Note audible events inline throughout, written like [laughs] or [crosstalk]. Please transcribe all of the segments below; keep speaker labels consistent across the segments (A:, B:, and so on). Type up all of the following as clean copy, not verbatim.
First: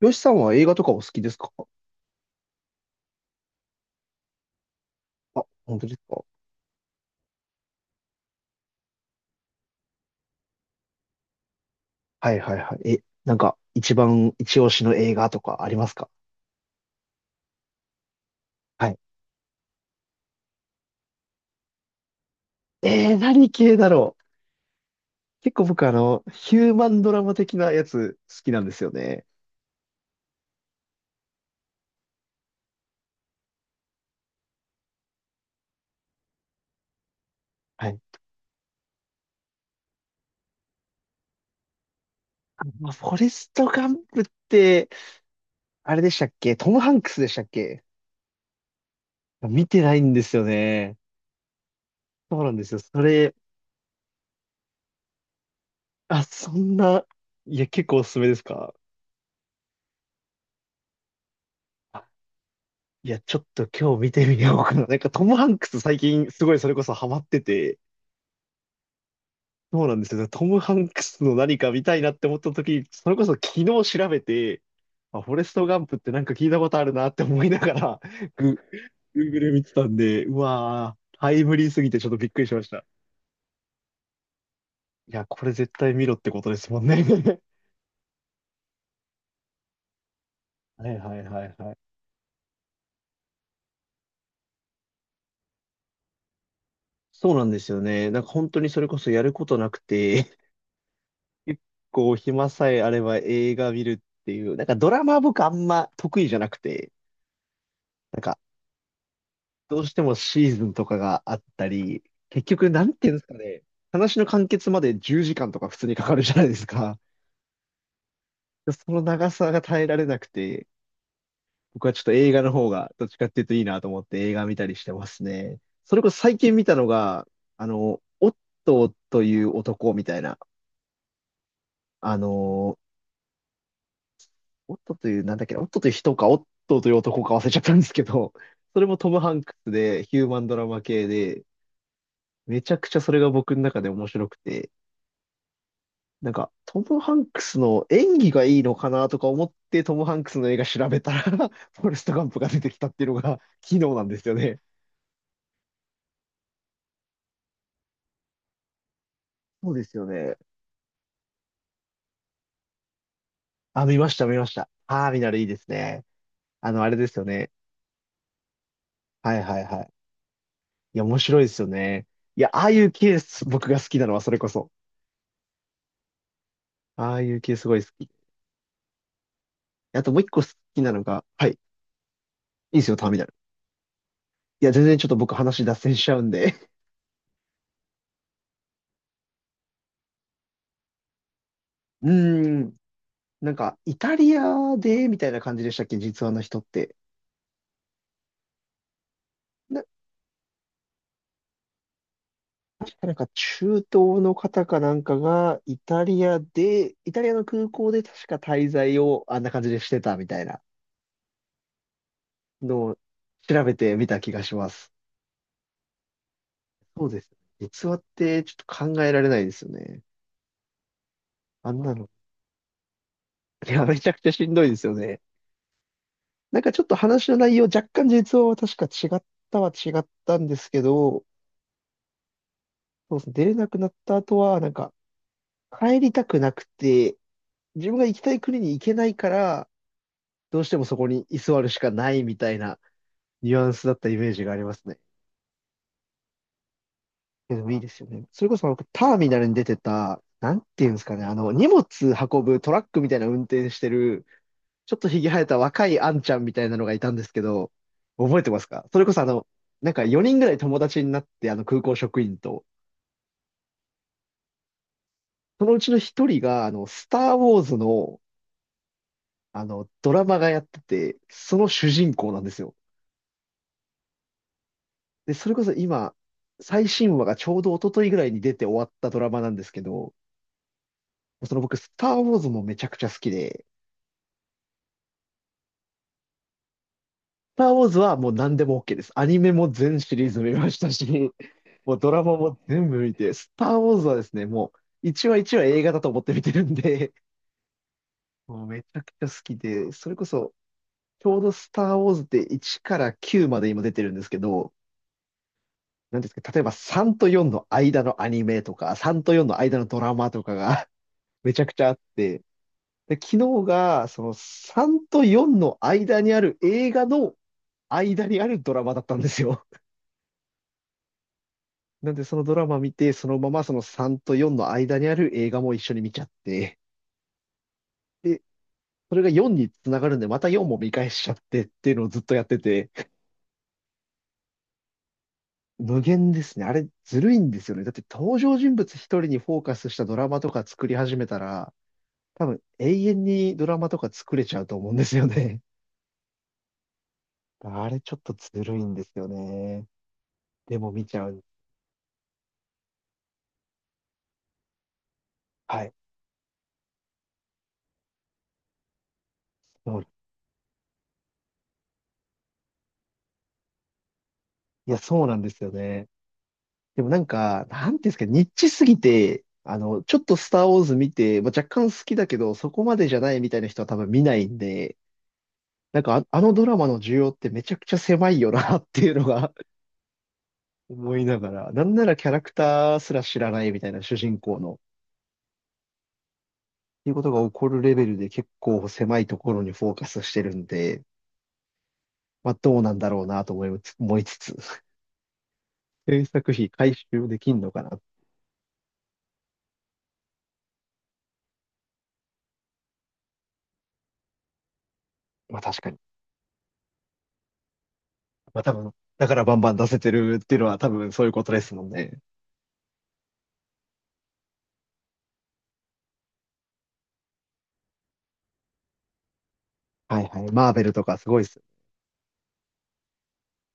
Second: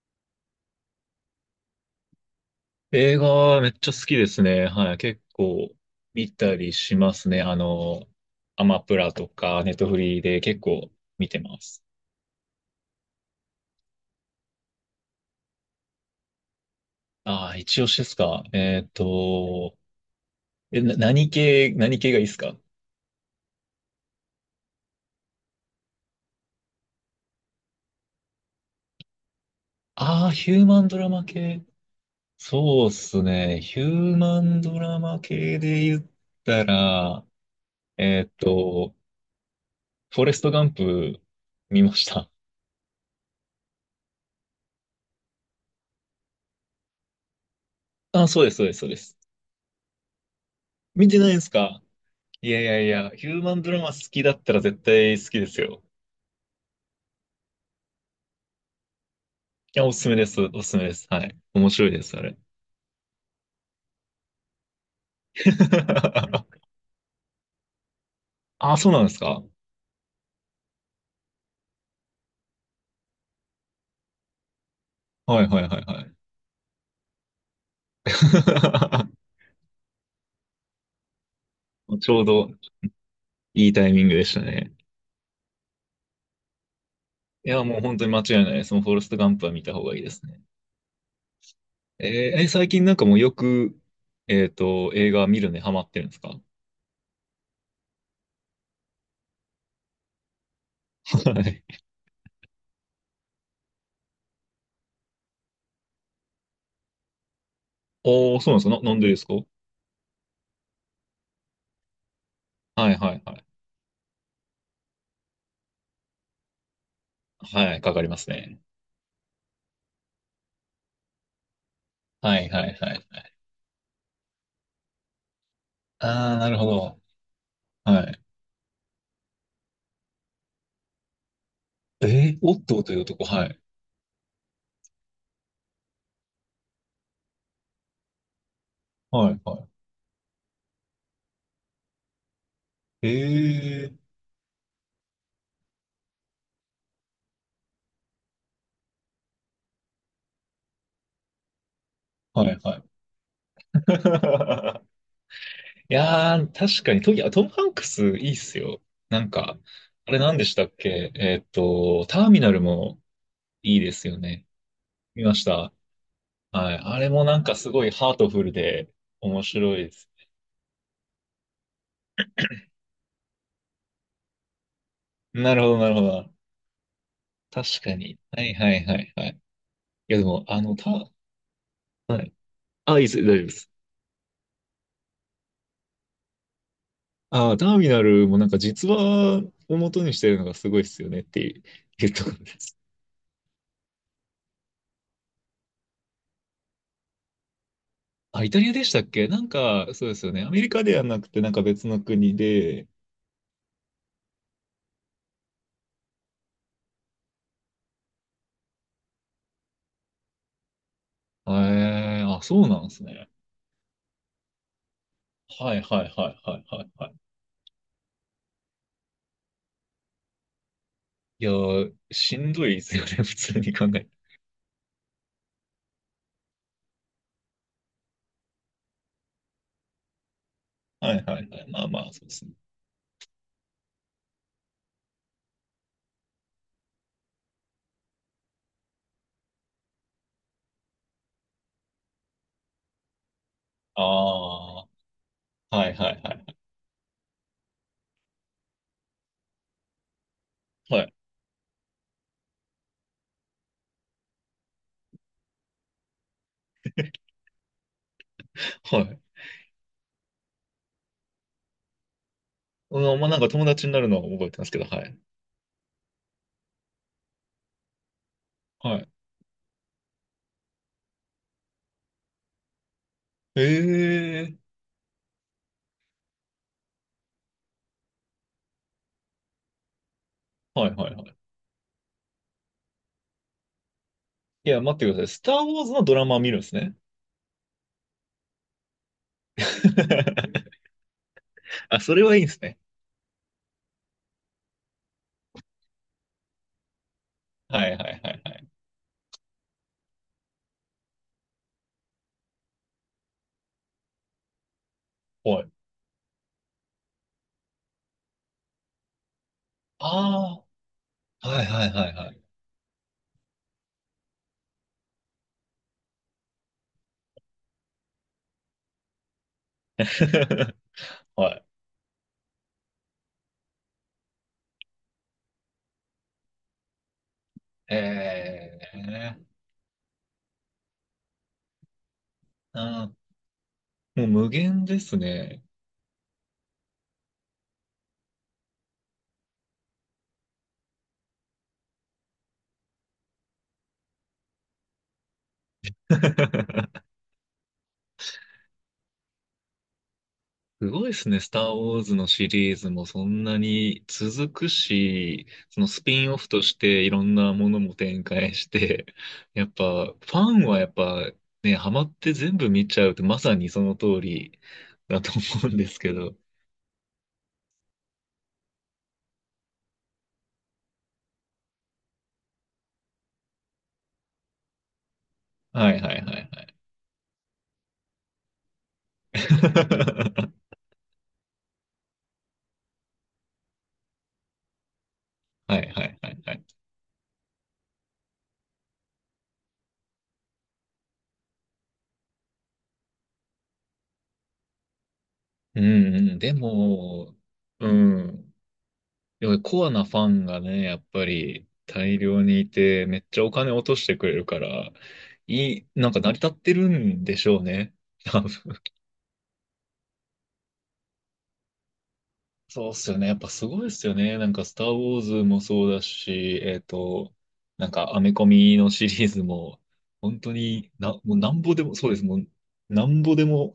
A: よしさんは映画とかお好きですか？
B: 映画めっちゃ好きですね。はい。結
A: あ、
B: 構
A: 本当ですか？
B: 見たりしますね。アマプラとかネットフリーで結構見てます。
A: はいはいはい。え、なんか、一番一押しの映画とかありますか？
B: ああ、一押しですか。
A: はい。
B: 何系がいいですか？
A: 何系だろう。結構僕、ヒューマンドラマ的なやつ好きなんですよね。
B: ああー、ヒューマンドラマ系。そうっすね。ヒューマンドラマ系で言ったら、
A: はい。
B: えっと、フォレストガンプ見ました。
A: あ、まあ、フォレスト・ガンプって、あれでしたっけ？トム・ハンクスでしたっけ？
B: ああ、そうです、そうです、そうです。
A: 見てないんですよね。
B: 見てないですか？
A: そう
B: い
A: なん
B: や
A: で
B: い
A: すよ。
B: やい
A: そ
B: や、ヒ
A: れ、
B: ューマンドラマ好きだったら絶対好きですよ。
A: あ、そんな、いや、結構おすすめですか？
B: いや、おすすめです。おすすめです。はい。面白いで
A: あ、
B: す、あれ。
A: いや、ちょっと今日見てみようかな。トム・ハンクス最近す
B: [laughs]
A: ごいそれこそハマってて、
B: あ、そうなんですか。
A: そうなんですよ。トム・ハンクスの何か見たいなって思った時、それこそ昨日調べて、あ、フォ
B: は
A: レ
B: い
A: ス
B: は
A: ト・
B: い
A: ガ
B: はい
A: ンプっ
B: は
A: て
B: い。
A: なんか聞いたことあるなって思いながら、グ、Google 見てたんで、うわー、タイムリーすぎ
B: [laughs]
A: てちょっ
B: ち
A: と
B: ょう
A: びっくり
B: ど
A: しました。
B: いいタイミングでしたね。
A: いや、これ絶対見ろってことですもんね。[laughs]
B: いや、もう本当に間違いないです。もうフォレストガンプは見た方がいいですね。
A: はいはいはいはい。
B: えーえ最近なんかもうよく、映画見るのにハマってるんですか？
A: そうなんですよね。なんか本当にそれこそやることなくて、
B: は
A: [laughs] 結
B: い。
A: 構暇さえあれば映画見るっていう、なんかドラマ僕あんま得意じゃなくて、なん
B: お
A: か
B: ー、そうなんですかな、なんでですか？
A: どうしてもシーズンとかがあったり、結局、な
B: は
A: ん
B: い
A: てい
B: は
A: うんで
B: い
A: すか
B: はい。
A: ね、話の完結まで10時間とか普通にかかるじゃないですか。
B: はい、かかりますね。
A: でその長さが耐えられなくて、僕はちょっと映
B: は
A: 画
B: い
A: の
B: は
A: 方
B: いは
A: がど
B: い
A: っち
B: は
A: かっ
B: い。
A: ていうといいなと思って映画見たりしてますね。それこそ
B: あ
A: 最
B: ー、な
A: 近
B: る
A: 見
B: ほ
A: たの
B: ど。
A: が、
B: はい。
A: オットーという男みたいな、あ
B: えー、オッ
A: の、
B: トーという男、はい。
A: オットーという、なんだっけな、オットーという人か、オットーという男か忘れちゃったんですけど、[laughs] それもトム・
B: は
A: ハ
B: い
A: ンク
B: は
A: スでヒューマンドラマ系で、めちゃくちゃ
B: い。え
A: それが僕の中
B: え
A: で面
B: ー
A: 白くて、トム・ハンクスの演技がいいのかなとか思って、トム・ハンクスの映画調べたら [laughs] フォレスト・ガンプ
B: は
A: が
B: い
A: 出てき
B: はい。
A: たっていうのが、昨日なんですよね。
B: [laughs] いやー、確かにト、いや、トム・ハンクスいいっすよ。なんか、
A: そうですよ
B: あれ
A: ね。
B: 何でしたっけ、ターミナルもいい
A: あ、
B: で
A: 見ま
B: す
A: し
B: よ
A: た、見ま
B: ね。
A: した。あー見
B: 見
A: な
B: ま
A: らい
B: し
A: いです
B: た。
A: ね。
B: はい。
A: あれ
B: あ
A: で
B: れ
A: すよ
B: もなん
A: ね。
B: かすごいハートフルで
A: はい
B: 面
A: はい
B: 白
A: は
B: い
A: い。
B: です。
A: いや、面白いですよね。いや、ああいう系、僕が好きなのはそれこそ。
B: なるほど、なるほど。
A: ああいう系すご
B: 確
A: い好
B: か
A: き。
B: に。はいはいはいはい。
A: あと
B: い
A: も
B: や、
A: う
B: で
A: 一個
B: も、
A: 好きなのが、はい、い
B: はい。
A: いですよ、
B: あ、い
A: タ
B: いで
A: ーミ
B: す、
A: ナ
B: 大
A: ル。
B: 丈夫です。
A: いや、全然ちょっと僕話脱線しちゃうんで。
B: ああ、ターミナルもなんか実話を元にしてるのがすごいっすよねってい
A: [laughs] う
B: うところで
A: ーん。
B: す。
A: イタリアで、みたいな感じでしたっけ、実話の人って。
B: あ、イタリアでしたっけ、なん
A: な
B: か、そうですよね。アメリカではなくて、なんか別の国で。
A: 確かなんか中東の方かなんかが、イタリアで、イタリアの空港で確か滞在をあんな感じでしてたみたいな
B: ええ、あ、そう
A: の
B: なんで
A: を
B: すね。
A: 調べてみた気がします。
B: はいはいはいはいはい
A: そ
B: は
A: う
B: い。
A: ですね。実話ってちょっと考えられないですよね。
B: いや
A: あん
B: ー、
A: なの。
B: しんどいですよね、[laughs] 普通
A: い
B: に
A: や、
B: 考
A: め
B: え
A: ち
B: て。
A: ゃくちゃしんどいですよね。なんかちょっと話の内容、若干実話は確か違ったは違ったんですけ
B: はい
A: ど、
B: はいはい。まあまあ、そうですね。
A: そうですね、出れなくなった後は、なんか帰りたくなくて、自分が行きたい国に行けないから、どうしてもそこに居座るしかないみたいな。ニュアンスだっ
B: あ
A: たイメージがありますね。
B: あ、はいはいはい
A: でもいいですよね。それこそ僕、ターミナルに出てた、なんていうんで
B: は
A: す
B: い。
A: かね、荷物運ぶトラックみたいな運転してる、ちょっとひげ生えた若いあんちゃんみたいなのがいたんですけど、覚えてますか？そ
B: は
A: れこ
B: い。
A: そなんか4人ぐらい友達になって、あの空港職員と、
B: うん、まあなんか友達になるのは覚えてますけど、はい。
A: そのうちの1人が、スター・ウォーズの、
B: はい。
A: ドラマがやってて、その主人公なんですよ。
B: ええ、
A: で、それこそ今、最新話がちょうど一昨日ぐらいに出て終わったドラマなんですけど、
B: はいはいはい。
A: その僕、スター・ウォーズもめちゃくちゃ好きで、
B: いや、待ってください。スター・ウォーズのドラマを見るんですね？
A: スター・ウォーズはもう何でも OK です。アニメも全シリーズ見まし
B: [laughs]
A: たし、[laughs] もう
B: あ、
A: ド
B: そ
A: ラ
B: れ
A: マ
B: はいいんで
A: も
B: すね。
A: 全部見て、スター・ウォーズはですね、もう一話一話映画だと思って見てるんで、
B: はいはいはい
A: [laughs]
B: は
A: もう
B: い。
A: めちゃくちゃ好きで、それこそ、ちょうどスター・ウォーズって1から9まで今出てるんですけど、
B: はい。
A: なんですか、例えば3と4の間のアニメとか、3と4の間のドラマとか
B: あ
A: が [laughs]
B: あ、
A: めち
B: は
A: ゃ
B: い
A: くち
B: は
A: ゃあ
B: い
A: っ
B: はいは
A: て、
B: い。
A: で、昨日が、その3と4の間にある映画の間にあるドラマだったんですよ。
B: [laughs] はい。
A: [laughs] なんでそのドラマ見て、そのままその3と4の間にある映画も一緒に見ちゃって、で、
B: え
A: それが
B: え
A: 4につながるんで、また4も見返しちゃってっていうのをずっとやってて、
B: あー、もう無限ですね。
A: 無限ですね。あれ、ずるいんですよね。だって登場人物一人にフォーカスしたドラマとか作り始めたら、多分永遠にドラマとか作れちゃうと思うんですよね。
B: [laughs]
A: [laughs] あれちょっとずるいんですよね。で
B: す
A: も
B: ご
A: 見
B: いで
A: ちゃ
B: すね。
A: う。
B: スター・ウォーズのシリーズもそんなに続くし、そ
A: は
B: の
A: い。
B: スピンオフとしていろんなものも展開して、やっぱ
A: そう、
B: ファンはやっぱね、ハマって全部見ちゃうってまさにその通り
A: いや、
B: だ
A: そう
B: と
A: なんです
B: 思
A: よ
B: うんです
A: ね。
B: けど。
A: でもなんか、なんていうんですか、ニッチすぎて、ちょっとスターウォーズ見て、まあ、若干好きだけど、そこまでじゃないみたいな人は多分見ないんで、
B: はいはいは
A: あのド
B: い
A: ラマの需要ってめちゃくちゃ狭いよなっていうのが
B: [laughs] は
A: [laughs] 思いながら、なんならキャラクターすら知らないみたいな主人公の、っ
B: いはいはいはい。
A: ていうことが起こるレベルで結構狭いところにフォーカスしてるんで、まあ、どうなんだろうなと思いつつ、[laughs]
B: うんう
A: 制
B: ん、
A: 作
B: で
A: 費回収
B: も、
A: できんのか
B: う
A: な。
B: ん。でもコアなファンがね、やっぱり大量にいて、めっちゃお金落としてくれるから、
A: まあ確かに。
B: なんか成り立ってるんでしょうね。[laughs] 多分
A: まあ多分、だからバンバン出せてるっていうのは多分そういうことですもんね。
B: そうっすよね。やっぱすごいっすよね。なんか、スター・ウォーズもそうだし、なんか、アメコミのシリーズも、
A: はい
B: 本
A: はい。
B: 当
A: マーベル
B: に
A: と
B: な、
A: かす
B: もう
A: ごいっ
B: な
A: す。
B: んぼでも、そうです。もう、なんぼでも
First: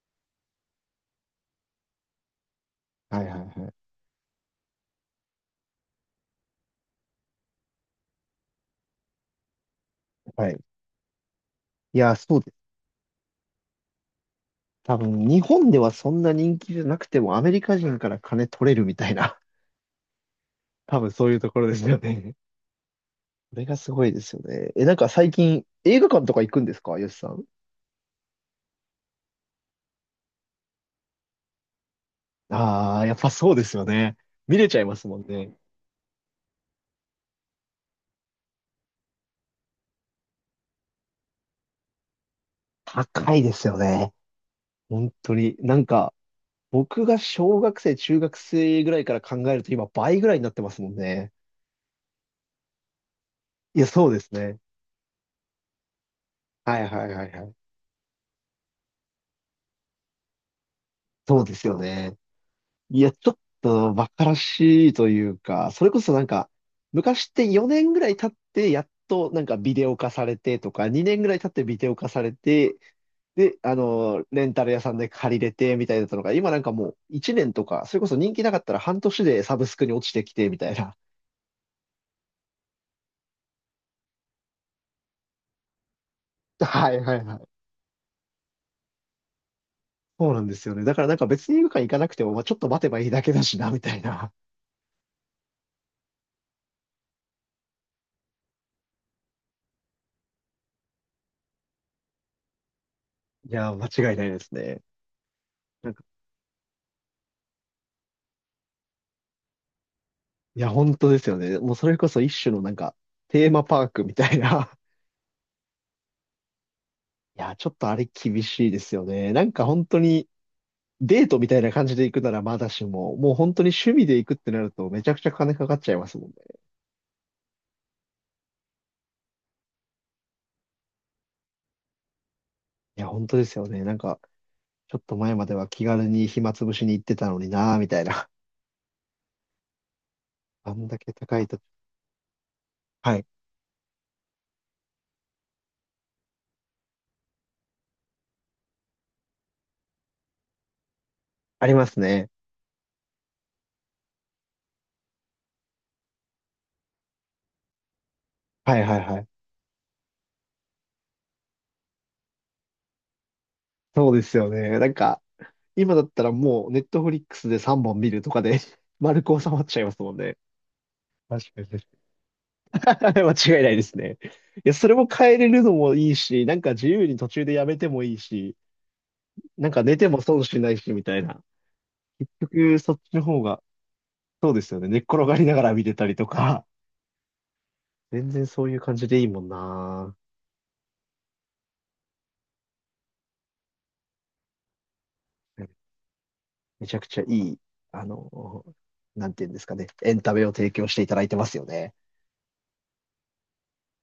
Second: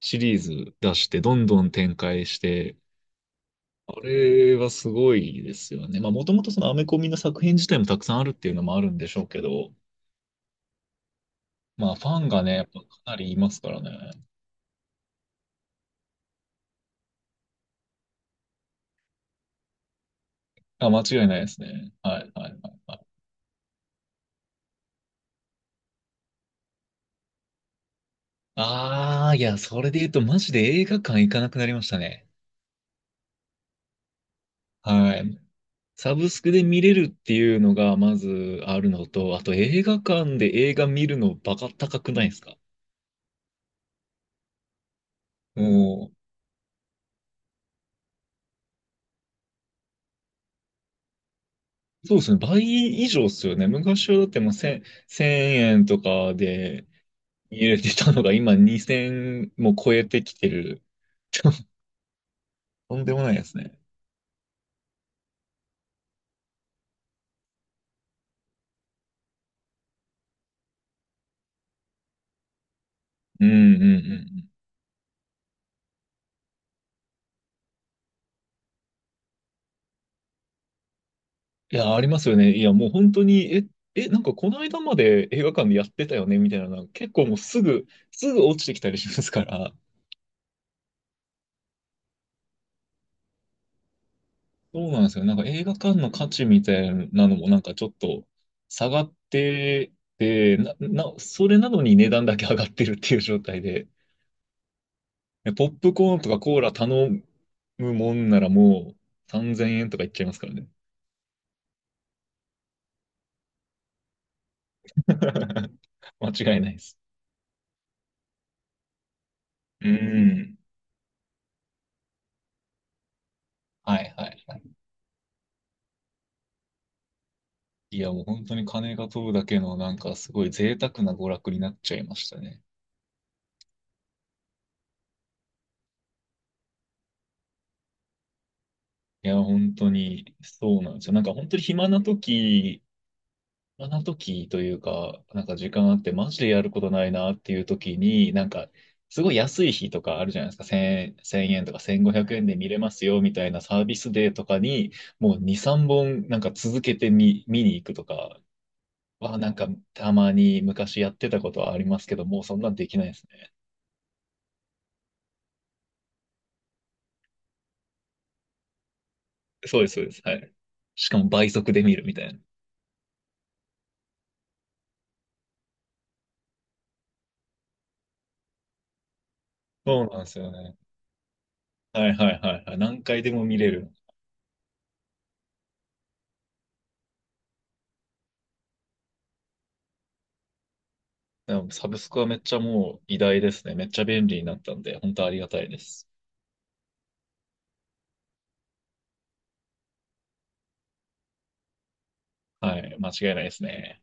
B: シリーズ出して、どんどん展開して、
A: はいはいはい。
B: あれはすごいですよね。まあ、もともとそのアメコミの作品自体もたくさんあるっていうのもあるんでしょうけど、
A: はい。
B: まあ、
A: い
B: フ
A: や、
B: ァン
A: そう
B: が
A: で
B: ね、
A: す。
B: やっぱかなりいますからね。
A: 多分、日本ではそんな人気じゃなくても、アメリカ人から金取れるみたいな、[laughs]
B: あ、
A: 多
B: 間
A: 分
B: 違
A: そ
B: い
A: うい
B: な
A: う
B: いで
A: とこ
B: す
A: ろです
B: ね。
A: よ
B: はい、
A: ね。
B: はい、はい。はい、
A: それがすごいですよね。なんか最近、映画館とか行くんですか、よしさん。
B: ああ、いや、それで言うと、マジで映画館行かなくなりましたね。
A: ああ、やっぱそうですよね。見れちゃいます
B: は
A: もん
B: い。
A: ね。
B: サブスクで見れるっていうのが、まずあるのと、あと映画館で映画見るのバカ高くないですか？
A: 高いですよね。本当に。
B: も
A: 僕が小学生、中学生ぐらいから考えると、今倍ぐらいになってますもんね。
B: う、そうですね。倍以上ですよね。
A: いや、そ
B: 昔
A: う
B: は
A: で
B: だっ
A: す
B: てもう1
A: ね。
B: 1000円とか
A: は
B: で、
A: いはいはいはい。
B: 入れてたのが今2000も超えてきてる。
A: そうですよ
B: [laughs]
A: ね。
B: と
A: い
B: ん
A: や、
B: でも
A: ちょ
B: ない
A: っ
B: ですね。
A: と馬鹿らしいというか、それこそなんか、昔って4年ぐらい経って、やっとなんかビデオ化されてとか、2年ぐらい経ってビデオ化されて、
B: うん
A: で、
B: うんう
A: レ
B: ん。
A: ンタル屋さんで借りれてみたいだったのが、今なんかもう1年とか、それこそ人気なかったら半年でサブスクに落ちてきてみたいな。
B: いや、ありますよね。いや、もう本当に、なんかこの間まで映画館でやってたよねみたいなのが
A: はい
B: 結
A: はい
B: 構
A: は
B: もう
A: い。
B: すぐ、すぐ落ちてきたりしますから、
A: そうなんですよね。だからなんか別に映画館行かなくても、まあ、ちょっと待てばいいだけだしな、みたいな。
B: そうなんですよ。なんか映画館の価値みたいなのもなんかちょっと下がってて、それなのに値段だけ上がってるっていう状
A: い
B: 態
A: や、間
B: で、
A: 違いないですね。
B: ポッ
A: な
B: プ
A: んか、
B: コーンとかコーラ頼むもんならもう3000円とかいっちゃいますから
A: い
B: ね。
A: や、本当ですよね。もうそれこそ一種のなんか、テーマパークみたいな。
B: [laughs] 間違いないです。
A: いや、ちょっとあれ厳しいですよね。なんか本
B: う
A: 当に
B: ん。
A: デートみたいな感じで行くならまだしも、もう本当に趣
B: は
A: 味
B: い
A: で
B: は
A: 行くっ
B: い
A: て
B: は
A: な
B: い。
A: るとめちゃくちゃ金かかっちゃいますもんね。
B: いや、もう本当に金が飛ぶだけの、なんかすごい贅沢な娯楽になっちゃいましたね。
A: いや、本当ですよね。ちょっと前までは気軽に暇つぶしに行ってたのになぁ、みたいな。
B: いや、本当に、
A: [laughs] あ
B: そう
A: ん
B: なん
A: だ
B: です
A: け
B: よ。なんか
A: 高い
B: 本当
A: と。
B: に暇な時、
A: はい。
B: 暇な時というか、なんか時間あって、マジでやることないなっていう時に、なんか、すごい安い日とかあるじゃないですか。1000、円
A: あ
B: と
A: り
B: か
A: ます
B: 1500
A: ね。
B: 円で見れますよみたいなサービスデーとかに、もう2、3本なんか続けて見に行くとか、
A: はいはいはい。
B: なんか、たまに昔やってたことはありますけど、もうそんなんできないですね。
A: そうですよね。今だったらもうネットフリックスで3本見るとかで [laughs] 丸く収まっち
B: そ
A: ゃ
B: う
A: い
B: で
A: ま
B: す、
A: す
B: そう
A: も
B: で
A: ん
B: す。は
A: ね。
B: い。しかも倍
A: 確かに。
B: 速で見るみたいな。
A: [laughs] はい、間違いないですね。いや、それも変えれるのもいいし、なんか自由に途中でやめてもいいし、なんか寝
B: そう
A: ても
B: なんです
A: 損
B: よ
A: しな
B: ね。
A: いし、みたいな。
B: はいは
A: 結
B: いはいは
A: 局、
B: い。
A: そっ
B: 何
A: ちの
B: 回で
A: 方
B: も見
A: が、
B: れる。
A: そうですよね。寝っ転がりながら見てたりとか、全然そういう感じでいいもんな。
B: でもサブスクはめっちゃもう偉大ですね。めっちゃ便利になったんで、本当ありがたいです。
A: めちゃくちゃいい、あの、なんていうんですかね。エンタメを提供していただいてますよね。
B: はい。間違いないですね。